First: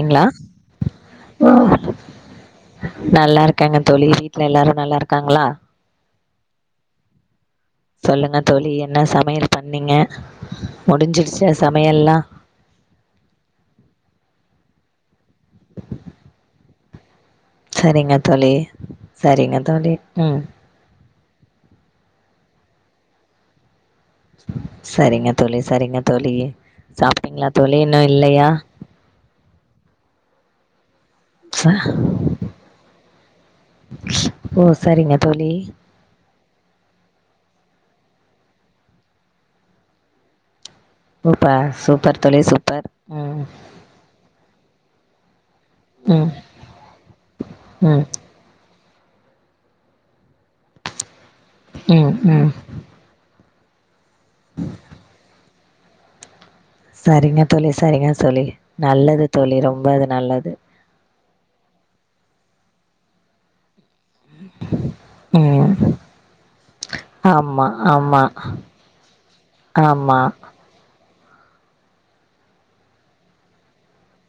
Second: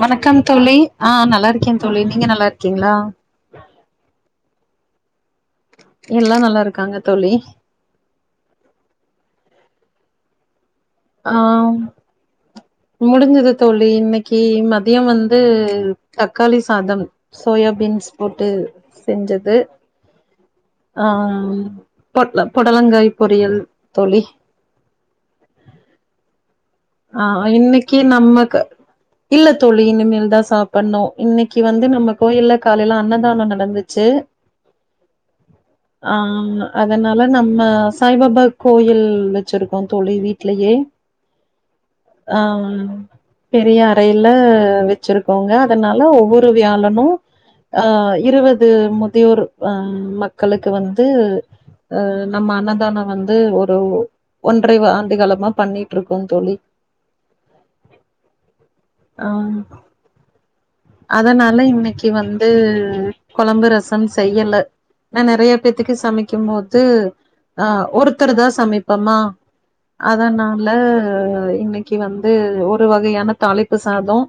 ங்களா வணக்கம் தோளி ஆஹ் நல்லா இருக்கே தோளி நீங்க நல்லாருக்கீங்களா ட்ல எல்லாரும் நல்லாருக்காங்களா எல்லாம் நல்லாருக்காங்க தோழி சொல்லுங்க தோழி என்ன சமையல் பண்ணீங்க ஆ முடிஞ்சிடுச்சு சமையல்லாம் முடிஞ்சது தோழி இன்னைக்கு மதியம் வந்து தக்காளி சாதம் சோயா பீன்ஸ் சரிங்க போட்டு தோழி சரிங்க தோழி உம் ஆஹம் பொடல பொடலங்காய் பொரியல் தோழி சரிங்க தோழி சரிங்க தோழி ஆஹ் சாப்ட்டீங்களா தோழி இன்னைக்கு இன்னு இல்லையா நம்மக்கு இல்ல தோலி இனிமேல் தான் சாப்பிடணும் இன்னைக்கு ச வந்து நம்ம கோயிலல காலையில அன்னதானம் நடந்துச்சு ஓ சரிங்க தோழி ஆஹ் அதனால நம்ம சாய்பாபா கோயில் வச்சிருக்கோம் தோலி வீட்லயே சூப்ப சூப்பர் தோழி ஆஹ்ம் சூப்பர் ம் பெரிய அறையில வச்சிருக்கோங்க அதனால ம் ஒவ்வொரு வியாலனும் ம் அஹ இருவது முதியோர் அஹ மக்களுக்கு வந்து ம் அஹ் ம் நம்ம அன்னதான வந்து ஒரு ஓ ஒன்றை ஆண்டு காலமா பண்ணிட்டு இருக்கோ தோலி சரிங்க தோலி சரிங்க சொல்லி நல்லது ஆ தோலி ரொம்ப அது நல்லது அதனால இன்னைக்கு வந்து கொழம்பு ரச செய்யல நான் நிறைய ம் பேத்துக்கு சமைக்கும்போது ஆமா ஆஹ ஆமா ஒருத்தர் தான் சமைப்போமா ஆமா அதனால இன்னைக்கு வந்து ஒரு வகையான தாலிப்பு சாதம்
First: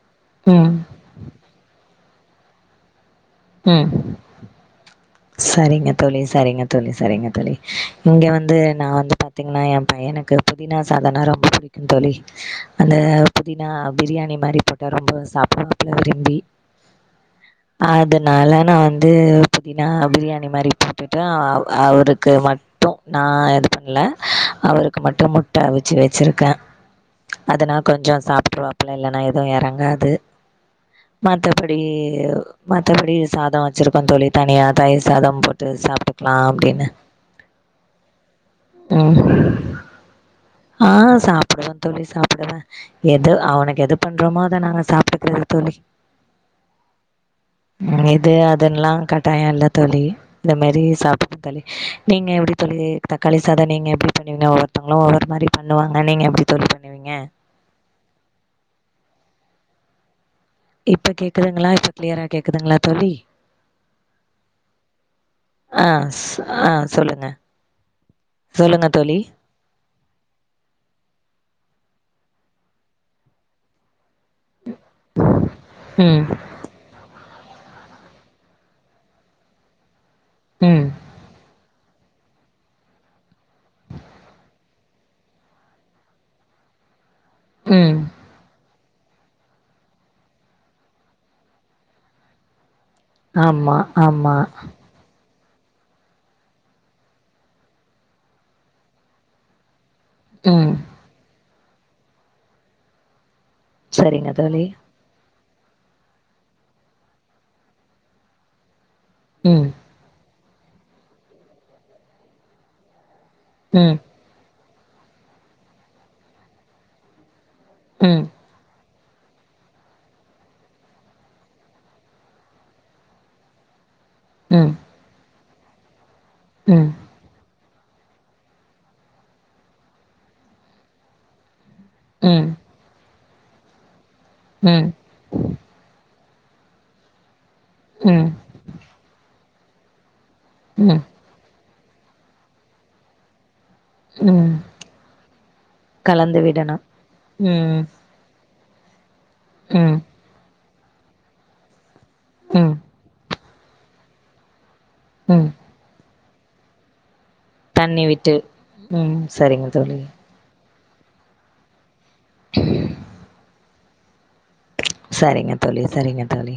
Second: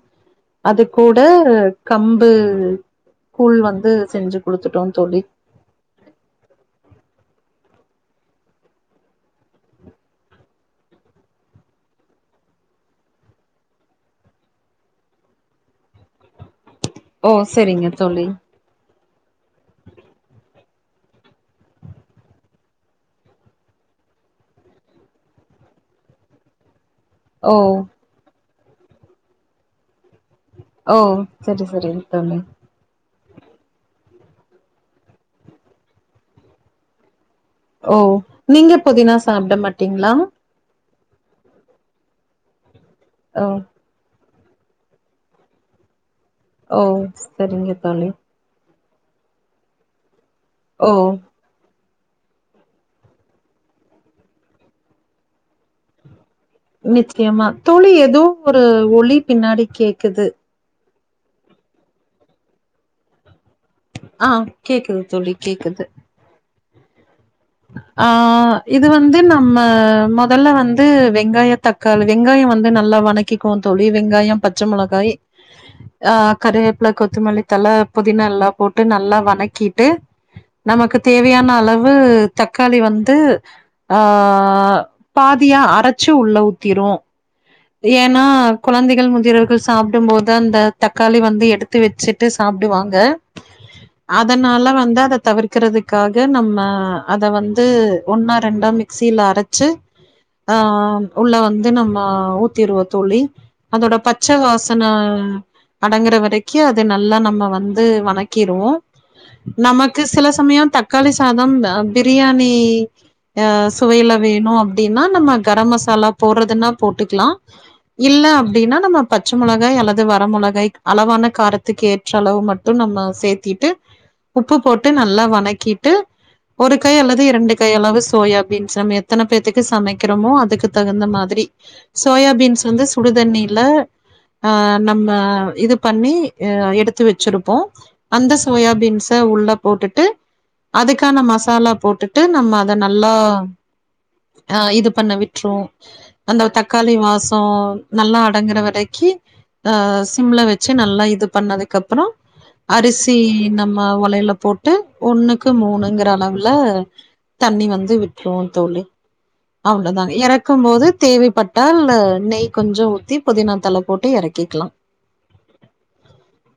ம் அது கூட ட கம்பு கூழ் வந்து உம் செஞ்சு குடுத்துட்டோ தோழி சரிங்க தோலி சரிங்க தோலி சரிங்க தோலி இங்கே வந்து நான் வந்து பார்த்திங்கன்னா என் பையனுக்கு புதினா சாதனா ரொம்ப பிடிக்கும் தோலி அந்த புதினா பிரியாணி மாதிரி போட்டா ரொம்ப சாப்பிடுவா விரும்பி ஓ சரிங்க தோலி நாலானா வந்து வந்து புதினா பிரியாணி மாதிரி போட்டுட்டு அவ அவருக்கு மட்டும் நான் இது பண்ணல அவருக்கு மட்டும் முட்ட அவிச்சு வச்சிருக்கேன் ஓ அதனா கொஞ்சம் சாப்டுருவேன் இல இல்ன்னா எதுவும் இறங்காது ஓ சரி சரி தோலி எப்படி சாதம் வச்சிருக்கோம் தோலி தனியா தயிர் சாதம் போட்டு சாப்பிட்டுக்கலாம் அப்படின்னு ஓ நீங்க புதினா சாப்பிட மாட்டீங்களா ஆஹ் சாப்பிடுவேன் துழி சாப்பிடுவேன் எது ஓ அவனுக்கு எது பண்ண ரொமாதான் நாங்க சாப்பிடுக்கறிறது தோழி ஓ சரிங்க உம் தோழி இது அதெல்லாம் கட்டாயம் எல்லாம் தொளி இந்த மாதிரி ஓ சாப்பிட தாலே நீங்கள் எப்படி தொழி தக்காளி சாதம் நீங்கள் எப்படி பண்ணுவீங்க ஒவ்வொருத்தவங்களும் ஒவ்வொரு மாதிரி பண்ணுவாங்க நீங்கள் எப்படி நிச்சயமா தோழி ஏதோ ஒரு ஒளி பின்னாடி கேக்குது இப்ப கேக்குதுங்களா இப்ப கிளியரா கேக்குதுங்களா தோழி ஆஹ் கேக்குது சொல்லி கேக்குது ஆஹ் சொல்லுங்க ஆஹ் இது சொல்லுங்க தோழி வந்து நம்ம முதல்ல வந்து வெங்காய தக்க வெங்காயம் வந்து நல்லா வணக்கிக்கு தழி வெங்காயம் பச்சை மிளகாய் ம் ஆஹ் கறிவேப்பள கொத்தமல்லி தல புதினா எல்லாம் போட்டு நல்லா வதக்கிட்டு ம் நமக்கு தேவையான அளவு உ தக்காளி வந்து ஆ ஹ் பாதியா ஆ அரைச்சு உள்ள ஊத்திரும் ம் ஏன்னா குழந்தைகள் மு வர்கள் சாப்பிடும் போது அந்த தக்காளி வந்து எடுத்து வச்சுட்டு சாப்பிடுவாங்க ங்க ஆமா ஆமா அதனால வந்து அதை தவிர்க்க வக்கிறதுக்காக நம்ம அத வந்து ஒன்னா ரெண்டா மிக்சியில அரைச்சு ம் ஆஹ் உள்ள வந்து நம்ம இருபத்தொள்ளி அதோட சரிங்க பச்சை தோழி வாசன அடங்குற வரைக்கும் அது நல்லா நம்ம வந்து வணக்கிருவோம் ம் நமக்கு சில சமயம் தக்காளி சாதம் பிரியாணி ம் சுவையில வேணும் அப்படின்னு அப்படின்னா நம்ம கரம் மசாலா போடுறதுன்னா போட்டுக்கலாம் ம் இல்ல அப்படின்னா நம்ம பச்ச மொளகாய் அல்லது வர மொளகாய் அளவான காரத்துக்கு ஏற்ற அளவு மட்டு நம்ம சேத்திட்டு உப்பு ம் ம் போட்டு நல்லா வனக் கிட்டு ஒரு ம் கை அல்லது இரண்டுக் கை அளவு சோயாபீன்ஸ் நம்ம எத்தன பேத்துக்கு சமைக்கறோமோ அதுக்கு தகுந்த மாதிரி தோயாபீன்ஸ் வந்து ஸ் சுடுதண்ணியில ஆஹ் ம் நம்ம இது பண்ணி ஹ எடுத்து வச்சிருப்போ அந்த ம் சோயாபீன்ஸ உள்ள போட்டுட்டு ம் அதுக்கான மசாலா போட்டுட்டு நம்ம அத நல்லா அஹ் இது பண்ண விட்டுருவோ கலந்துவிட க்காளிவாசோ நல்லா அடங்குற வரைக்கி ம் அஹ் சிம்ல வைக் சு நல்லா இது பண்ணதுக்குப்கப்றோ ம் அரிசி ந ம ஒலையல போட் டு ம் ஒன்னுக்கு மூணுங்குற அளவு ல்ல தண்ணி வந்து விட்ரு தோழி ம் சரிங்க தோழி அவ்ளோதாங் இறக்கு போது தேவைப்பட் [unintelligible] நெய் கொஞ்சொ ஊத்தி புதினா தல போட்டு இறக்கிக்கலா சேரிங்க தோழி சேரிங்க தோழி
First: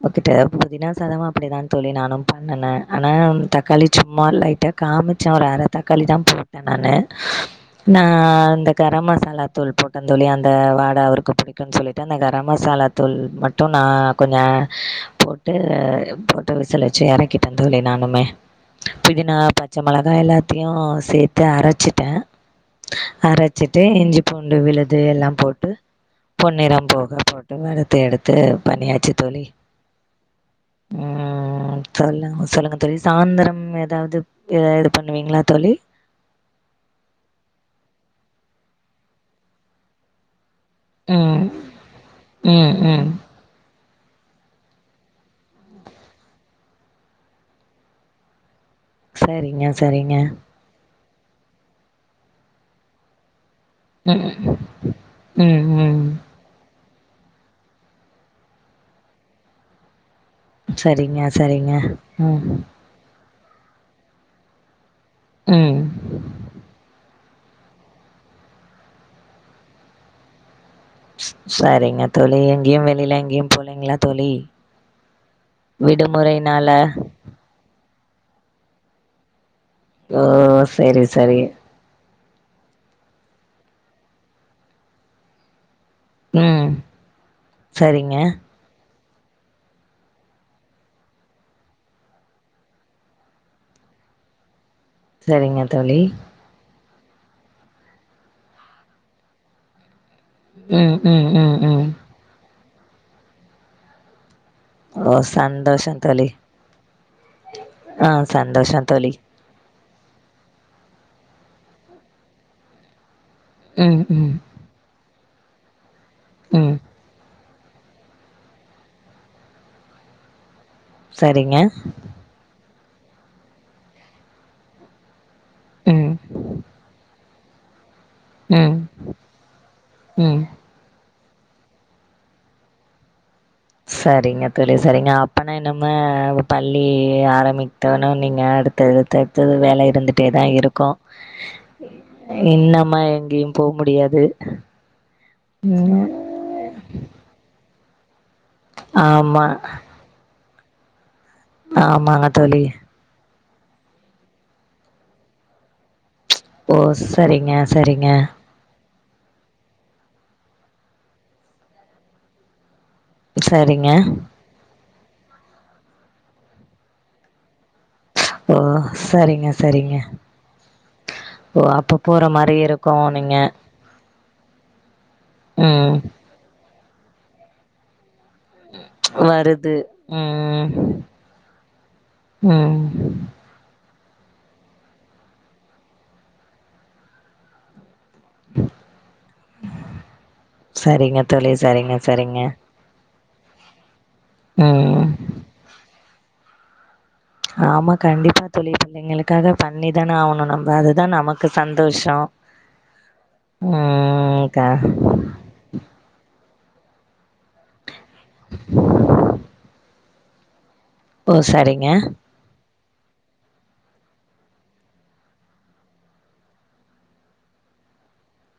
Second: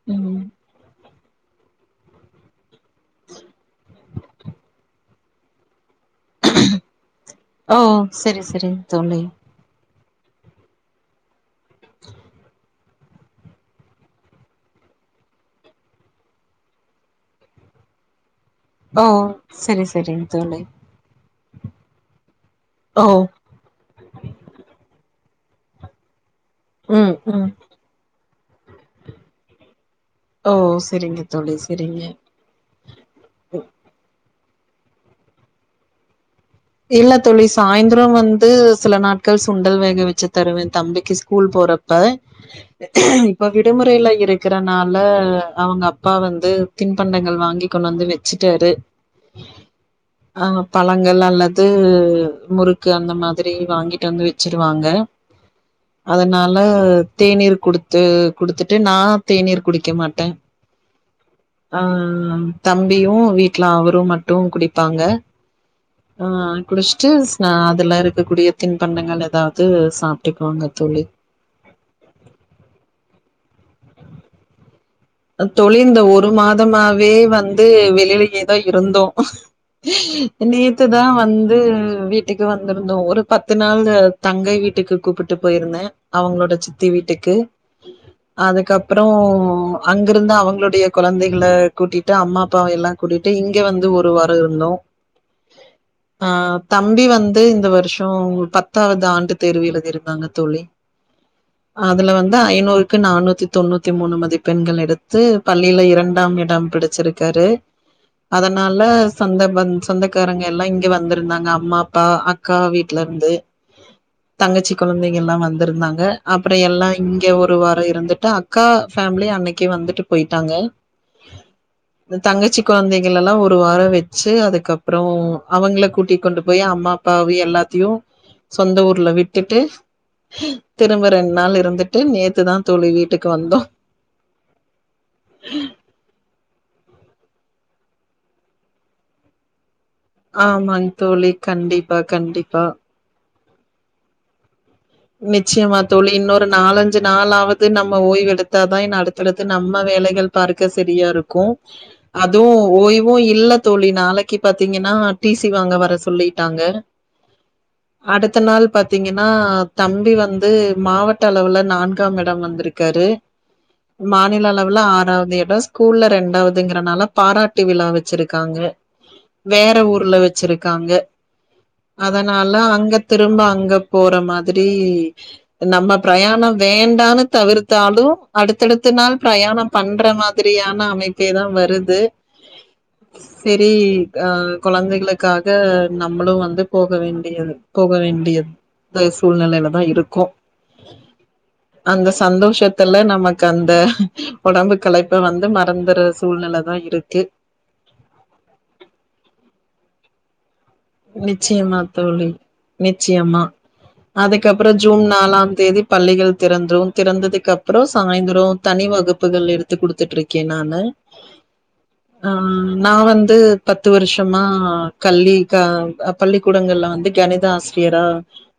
[unintelligible] அப்டி ம் தா தோழி நானு பண்ணனே ஆனா தக்காளி சும்மா லைட்டா காமிச்சு ஒரு அர தக்காளி தா போட்டே நானு ஓ நா செரி இந்த செரிங் கர தோழி மசாலா தூள் போட் தா தோழி அந்த வாட அவருக்கு புடிக்குனு சொல்லிட் டு அந்த கரமசாலா தூள் மட்டு நா கொஞ்ச அ போட்டு போட்டு விசில் வச்சு இறக்கிட்டே தோழி நானுமே ஓ புதினா பச்ச செரி மொளகா செரிங் தோழி எல்லாத்தையு சேத்து அரச்சிட்டே ஓ அரச்சிட்டு இஞ்சி பூண்டு விழுது எல்லாம் போட்டு பொண்ணு ம் போகா ம் போட்டு வரத்தி எடுத் து பண்ணியாச்சு தோழி ஓ ஆ சரிங்க தோழி சரிங்க சொல்லுங்க சொல்லுங்க தோழி சாயந்திரம் ஏதாவது இத ஆட் பண்ணுவீங்களா தோழி இல்ல தோழி சாயந்தொரொ வந்து சில நாட்கள் சுண்டல் வேக வச்சத் தருவே தம்பிக்கு ம் ஸ்கூல் போறப்ப ம் ம் இப்ப விடுமு டுயில இருக்கறனால அவங்க அப்பா வந்து தின்பண்டங்கள் வாங்கி கொண்டாந்து வச்சிட்டாரு சேரிங்க சேரிங்க. யெல்லால்ல. உம் முறுக்கு அந்த மாதிரி. திரி வாங்கிட்டு ம் வந்து வச்சிருவாங்க ம் ம் அதனால. தேநீர் குடுத்து குடுத்துட்டு நான் தேநீர் குடிக்க மாட்டேன். சரிங்க சரிங்க ட்ட ஆஹ ம் தம்பியும் வீட். டுல அவரும் மட்டும் குடி. பாங்க. ம் குடிச்சுட்டு அதுல இருக்கக்கூடிய தின்பண்ணங்கள் ஏதாவது சாப்பிட்டுக்குவாங்க. சரிங்க தொழி எங்கேயும் வெளியில எங்கேயும். போள்ளைங்களா தொழி. தொழில்ந்த ஒரு மாதமாவே வந்து. வெளியே தான் இருந்தோம். ஓ சரி நேத்துதான் சரி வந்து வீட். வீட்டுக்கு வந்திருந்தோம் ஒரு பத்து நாள் தங்கை வீட்டுக்கு கூப்பிட்டு போயிருந்தேன். அவங்களோட ம் சித்தி வீட்டுக்கு சரிங்க அதுக்கப். அப்புறம். அங்கிருந்து அவங்களுடைய குழந்தைகள கூட்டிட்டு அம்மா அப்பாவ எல்லாம் கூட்டிட்டு இங்க வந்து ஒரு வாரம் இருந்தோம். சரிங்க தோழி. தம்பி வந்து இந்த வருஷம் பத்தாவது ஆண்டு தேர்வி எழுதிருக்காங்க. தோழி ம் ம் ம் ம் அதுல வந்து ஐநூறு. நானூத்தி தொண்ணூத்தி மூணு மதிப். பெண்கள் ஓ எடுத்து பள்ளியில சந்தோஷம் தோழி இரண்டாம் இடம் பிடிச்சிருக்காரு ஆ அதனால சந்தோஷம் தோழி சந்தம்பந்தம். சொந்தக்காரங்க எல்லாம் இங்கே வந்திருந்தாங்க அம்மா அப்பா அக்கா வீட்டல இருந்து. ம் ம் தங்கச்சி குழந்தை. எல்லாம் வந்திருந்தாங்க. அப்புறம் ம் எல்லாம் இங்க. ஒரு வாரம் இருந்துட்டு அக்கா பேமிலி. அன்னைக்கே வந்துட்டு போயிட்டாங்க. சரிங்க. குழந்தைகள்ல்லாம் ஒரு வாரம் வச்சு அதுக்கப்புறம். அவங்கள ம் கூட்டி கொண்டு போய் அம்மா அப்பாவைய. எல்லாத்தியு. ம் சொந்த ஊர்ல விட்டுட்டு ம் திரும்பறேன். நாள் இருந்துட்டு நேத்துதான் தோழி வீட்டுக்கு வந்தோம். சரிங்கத் தோழி சரிங்க அப்பனா இனிமே பள்ளி ஆரம்பித்தோடன நீங்க அடுத்ததடுத்து வேலைய பா இருந்துட்டே தான் ஆமாங் இருக்கும் தோழி கண்டிப்பா கண்டிப்பா இன்னமா எங்கயும் போ முடியாது நிச்சயமா தோழி ம் இன்னொரு நாலஞ்சு நாலாவது நம்ம ஓய்வ் எடுத் த்தா தான் என் அடுத்தடுத்து ஆமா நம்ம வேலைகள் பார்க்க சரியா இருக் க்கும் ஆமாங்க தோழி அதுவும் ஓய்வும் இல்ல தோழி நாளைக்கு பாத்தீங்கன்னா டிசி வாங்க வர சொல்லி ஓ சரிங்க சரிங்க நாள் பாத்தீங்கன்னா தம்பி வந்து மாவட்ட அளவுல நான்காம் இடம் வந்திருக் இருக்கரு சரிங்க மாநில அளவில்ல ஆ றாது இடம் ஸ்கூல்ல இண்டாவதுங்கிறனால பாராட்டி விழா வச் ஓ வச்சிருக்காங்க சரிங்க வேற சரிங்க ஊர்ல வச்சிருக்காங்க ஓ அப்ப போற அதனால மாரி இருக்கு அங்க நீங்க திரும்ப அங்க போற மாதி சரி நம்ம ம் பிரயாணம் வேண்டான்னு தவிர்த்தாலும் அடுத்தடுத்து நாள் பிரயாணம் வருது பண்ற ம் மாதிரியான அமைப்பேதான் வருது ம் செரி ஆஹ் குழந்தைகளுக்காக நம்மளும் வந்து போக வேண்டியது போக வேண்டிய ய போ சூழ்நிலையில தான் இருக்கும் சரிங்க தோழி சரிங்க அந்த சரிங்க சந்தோஷத்துல நமக் க்கு அந்த உடம்பு ம் கிளைப்பு வந்து மறந்துரு சூழ்நிலை தான் இருக் ஆமா கண்டிப்பா தோழி பிள்ளைங்களுக்காக பண்ணி இதான ஆனும் நிச்சயமா தோழி நிச்சயமா ம் க அதுக்கப்புறம் ஜூன் நாலாம் தேதி பள்ளிகள் திறந்துரும் திறந்ததுக்கு அப்றோ சாயந்தரம் தனி வகுப்புகள் எடுத்து கொடுத்துட்டு இருக் என்னானு ஓ சரிங்க நா வந்து பத்து வருஷமா கல்லி பள்ளிக்கூடங்கள்ல வந்து கணித ஆசிரியரா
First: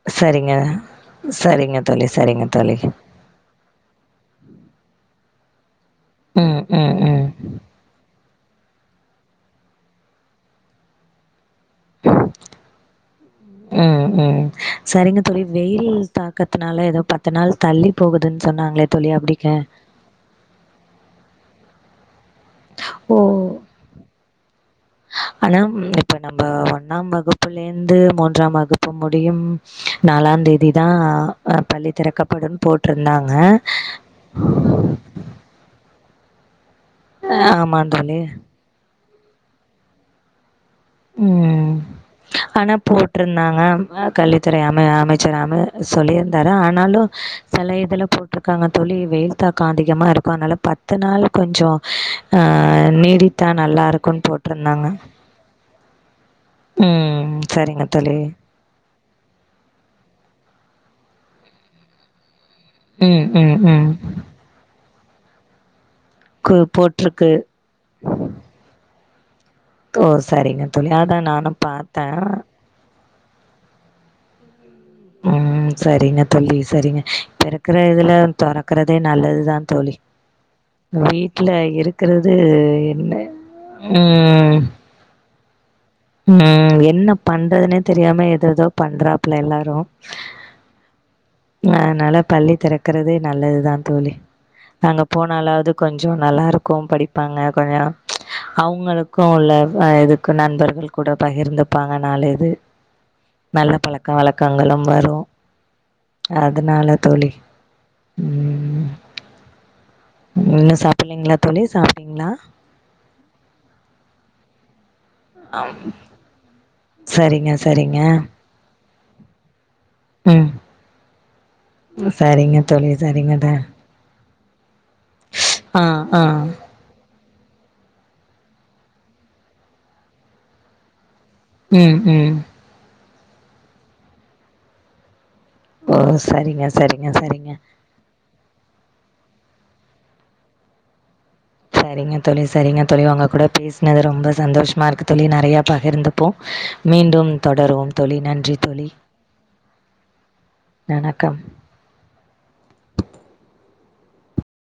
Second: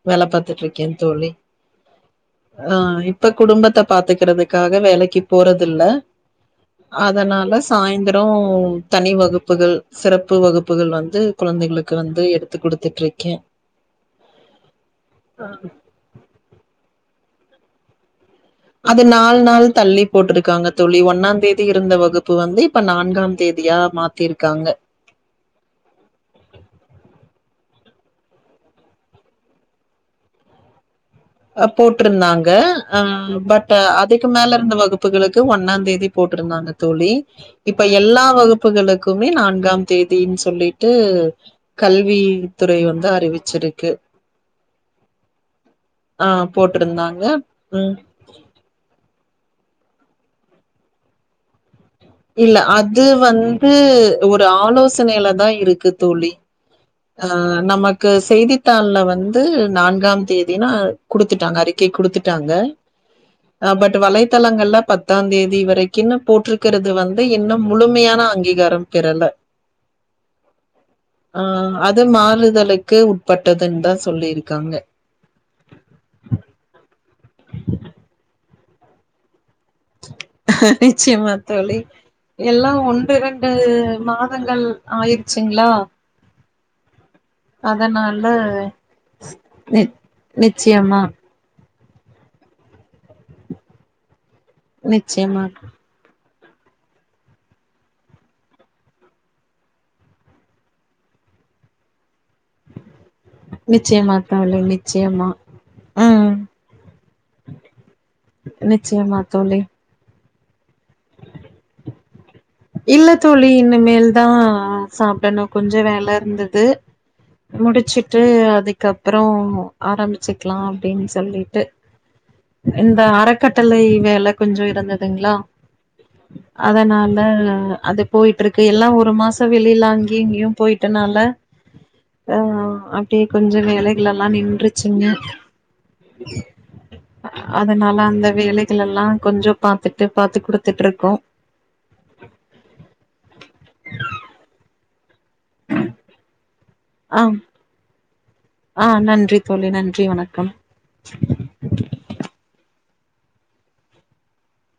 வேல சரிங்க பாத்துட்டுருக்கேன் தோழி சரிங்க தோழி சரிங்க தோழி ஆஹ் இப்ப குடும்பத்த பாத்துக்கறதுக்காக வேலக்கு போறதுல்ல ம் ம் ம் அதனால சாயந்தரம் தனி வகுப்புகள் சிறப்பு வகுப்புகள் வந்து குழந்தைகள் உம் ம் சரிங்க தோழி வெயில் தாக்கத்னால யேதோ ப தனால் தள்ளி போகு அது நால் நாள் தள்ளி போட்டிருக்காங்க தோழி ஒன்னாம் தேதி இருந்தவ இப்ப வந்து இப்ப ஓ நான்காம் தேதியா மாத்திருக்காங்க ஆனா லேந்து மூன்றாம் வகுப்பு முடியும் நாலாந் தேதிதான் போட்ருந்தாங்க அஹ பட் அதுக்கு மேல இருந்த வகுப்புகளுக்கு ஒன்னாம் தேேதி போட்டு ருந்தாங்க தோழி ஆமா தோழி இப்பயெல்லா வகுப்புகளுக் மே நான்காம் தேதின் சொல்லி உம் ஆனா வந்து போட்ருந்தாங்க அறிவிச்சிருக்கு கல்வித்துறை அம அமைச்சராம சொல்லி ஆ ஆனாலும் போட்ருந்தாங்க ம் செலயிதுல போட்ருக்காங்க தோழி வெயி தாக்கம் அதிகமாருக்கும் அதனால பத்து நாள் கொஞ்சம் யில்ல அது வந்து இருக்குன்னு ஒரு போட்ருந்தாங்க ஆலோசனயில தா யிருக்கு தோழி ம் ஆஹ் சரிங்க நமக்கு தோழி செய்தித்தாள்ல வந்து வந்து நான்காம் தேதினா குடுத்துட்டாங்க அறிக்கை குடுத்து காங்க ம் ம் ம் பட் வலைத்தளங்கள்ல பத்து பத்தாந்தேதி வரைக் கின்னு கு போட்ருக்கிறது வந்து போட்ருக்கு இன்னும் முழுமயான அங்கீகாரம் [unintelligible] கேரள தோர் சரிங்க தோழி அதான் நானும் பா அது மாறுதலு க்கு உட்பட்டதுன் தான் சொல்லிருக்காங்க உம் சரிங்க தோழி சரிங்க இப்பருக்கற இதுல துறக்கறதே நல்லதுதான் நிச்சயமா தோழி இருக்கிறது யெல்லாம் என்ன ஒன்று ரெண்டு மாதங்கள் ஆயிர் ச்சிங்ளா உம் என்ன பண்றதுனே அதனால தெரியாம எததோ பண்றாப்புல நி எல்லாரும் நிச்சயமா அ அதனால பள்ளி திறக்கறதே நல்லது தா தோழி நாங்க நிச்சயமா போனாலாவது கொஞ்சோ நல்லாருக்கு படிப்பாங்க கொஞ்ச அவங்களுக்கு உள்ள இதுக்கு நண்பர்கள் கூட பகிர்ந்துபாங்க நாலு இது நல்ல பழக்க நிச்சயமா தோழி நிச்சயமா ம் அதுனால தோழி ம் நிச்சயமா தோழி இன்னு சாப்ட்லைங்களா தோழி சாப்டிங்ளா இல்ல தோழி இனிமேல் தா சாப்டணு கொஞ்சோ வேலருந்தது சரிங்க சரிங்க முடிச்சுட்டு அது அதுக்கப்றோ ம் ஆரம்பிச்சிக்லா அப்டின் சொல்லி டு சரிங்க தோழி இந்த சரிங்கட அறக்கட்டளை வேல கொஞ்சோ இருந்து துங்கல ஆ ஆ அதனால் [unintelligible] அது போயிட்ருக்கு எல்லா ஒரு மாச வெளிலா அங்கயு இங்கயு போயிட்டனால ம் ம் அ அப்டியே கொஞ்ச வேலைகள் எல்லா நின்றுச்சுங்க ஓ சரிங்க சரிங்க சரிங்க எல்லா கொஞ்ச பாத்துட்டு பாத்து குடுத்துட்ருக்கோ சரிங்க தோழி சரிங்க தோழி உங்க கூட பேசுனது ரொம்ப சந்தோஷமா இருக்கு தோழி நெறையா பகிர்ந்துபோ மீண்டும் தொடருவோம் தோழி நன் அ நன்றி தோழி நன்றி வணக்கம் வணக்கம்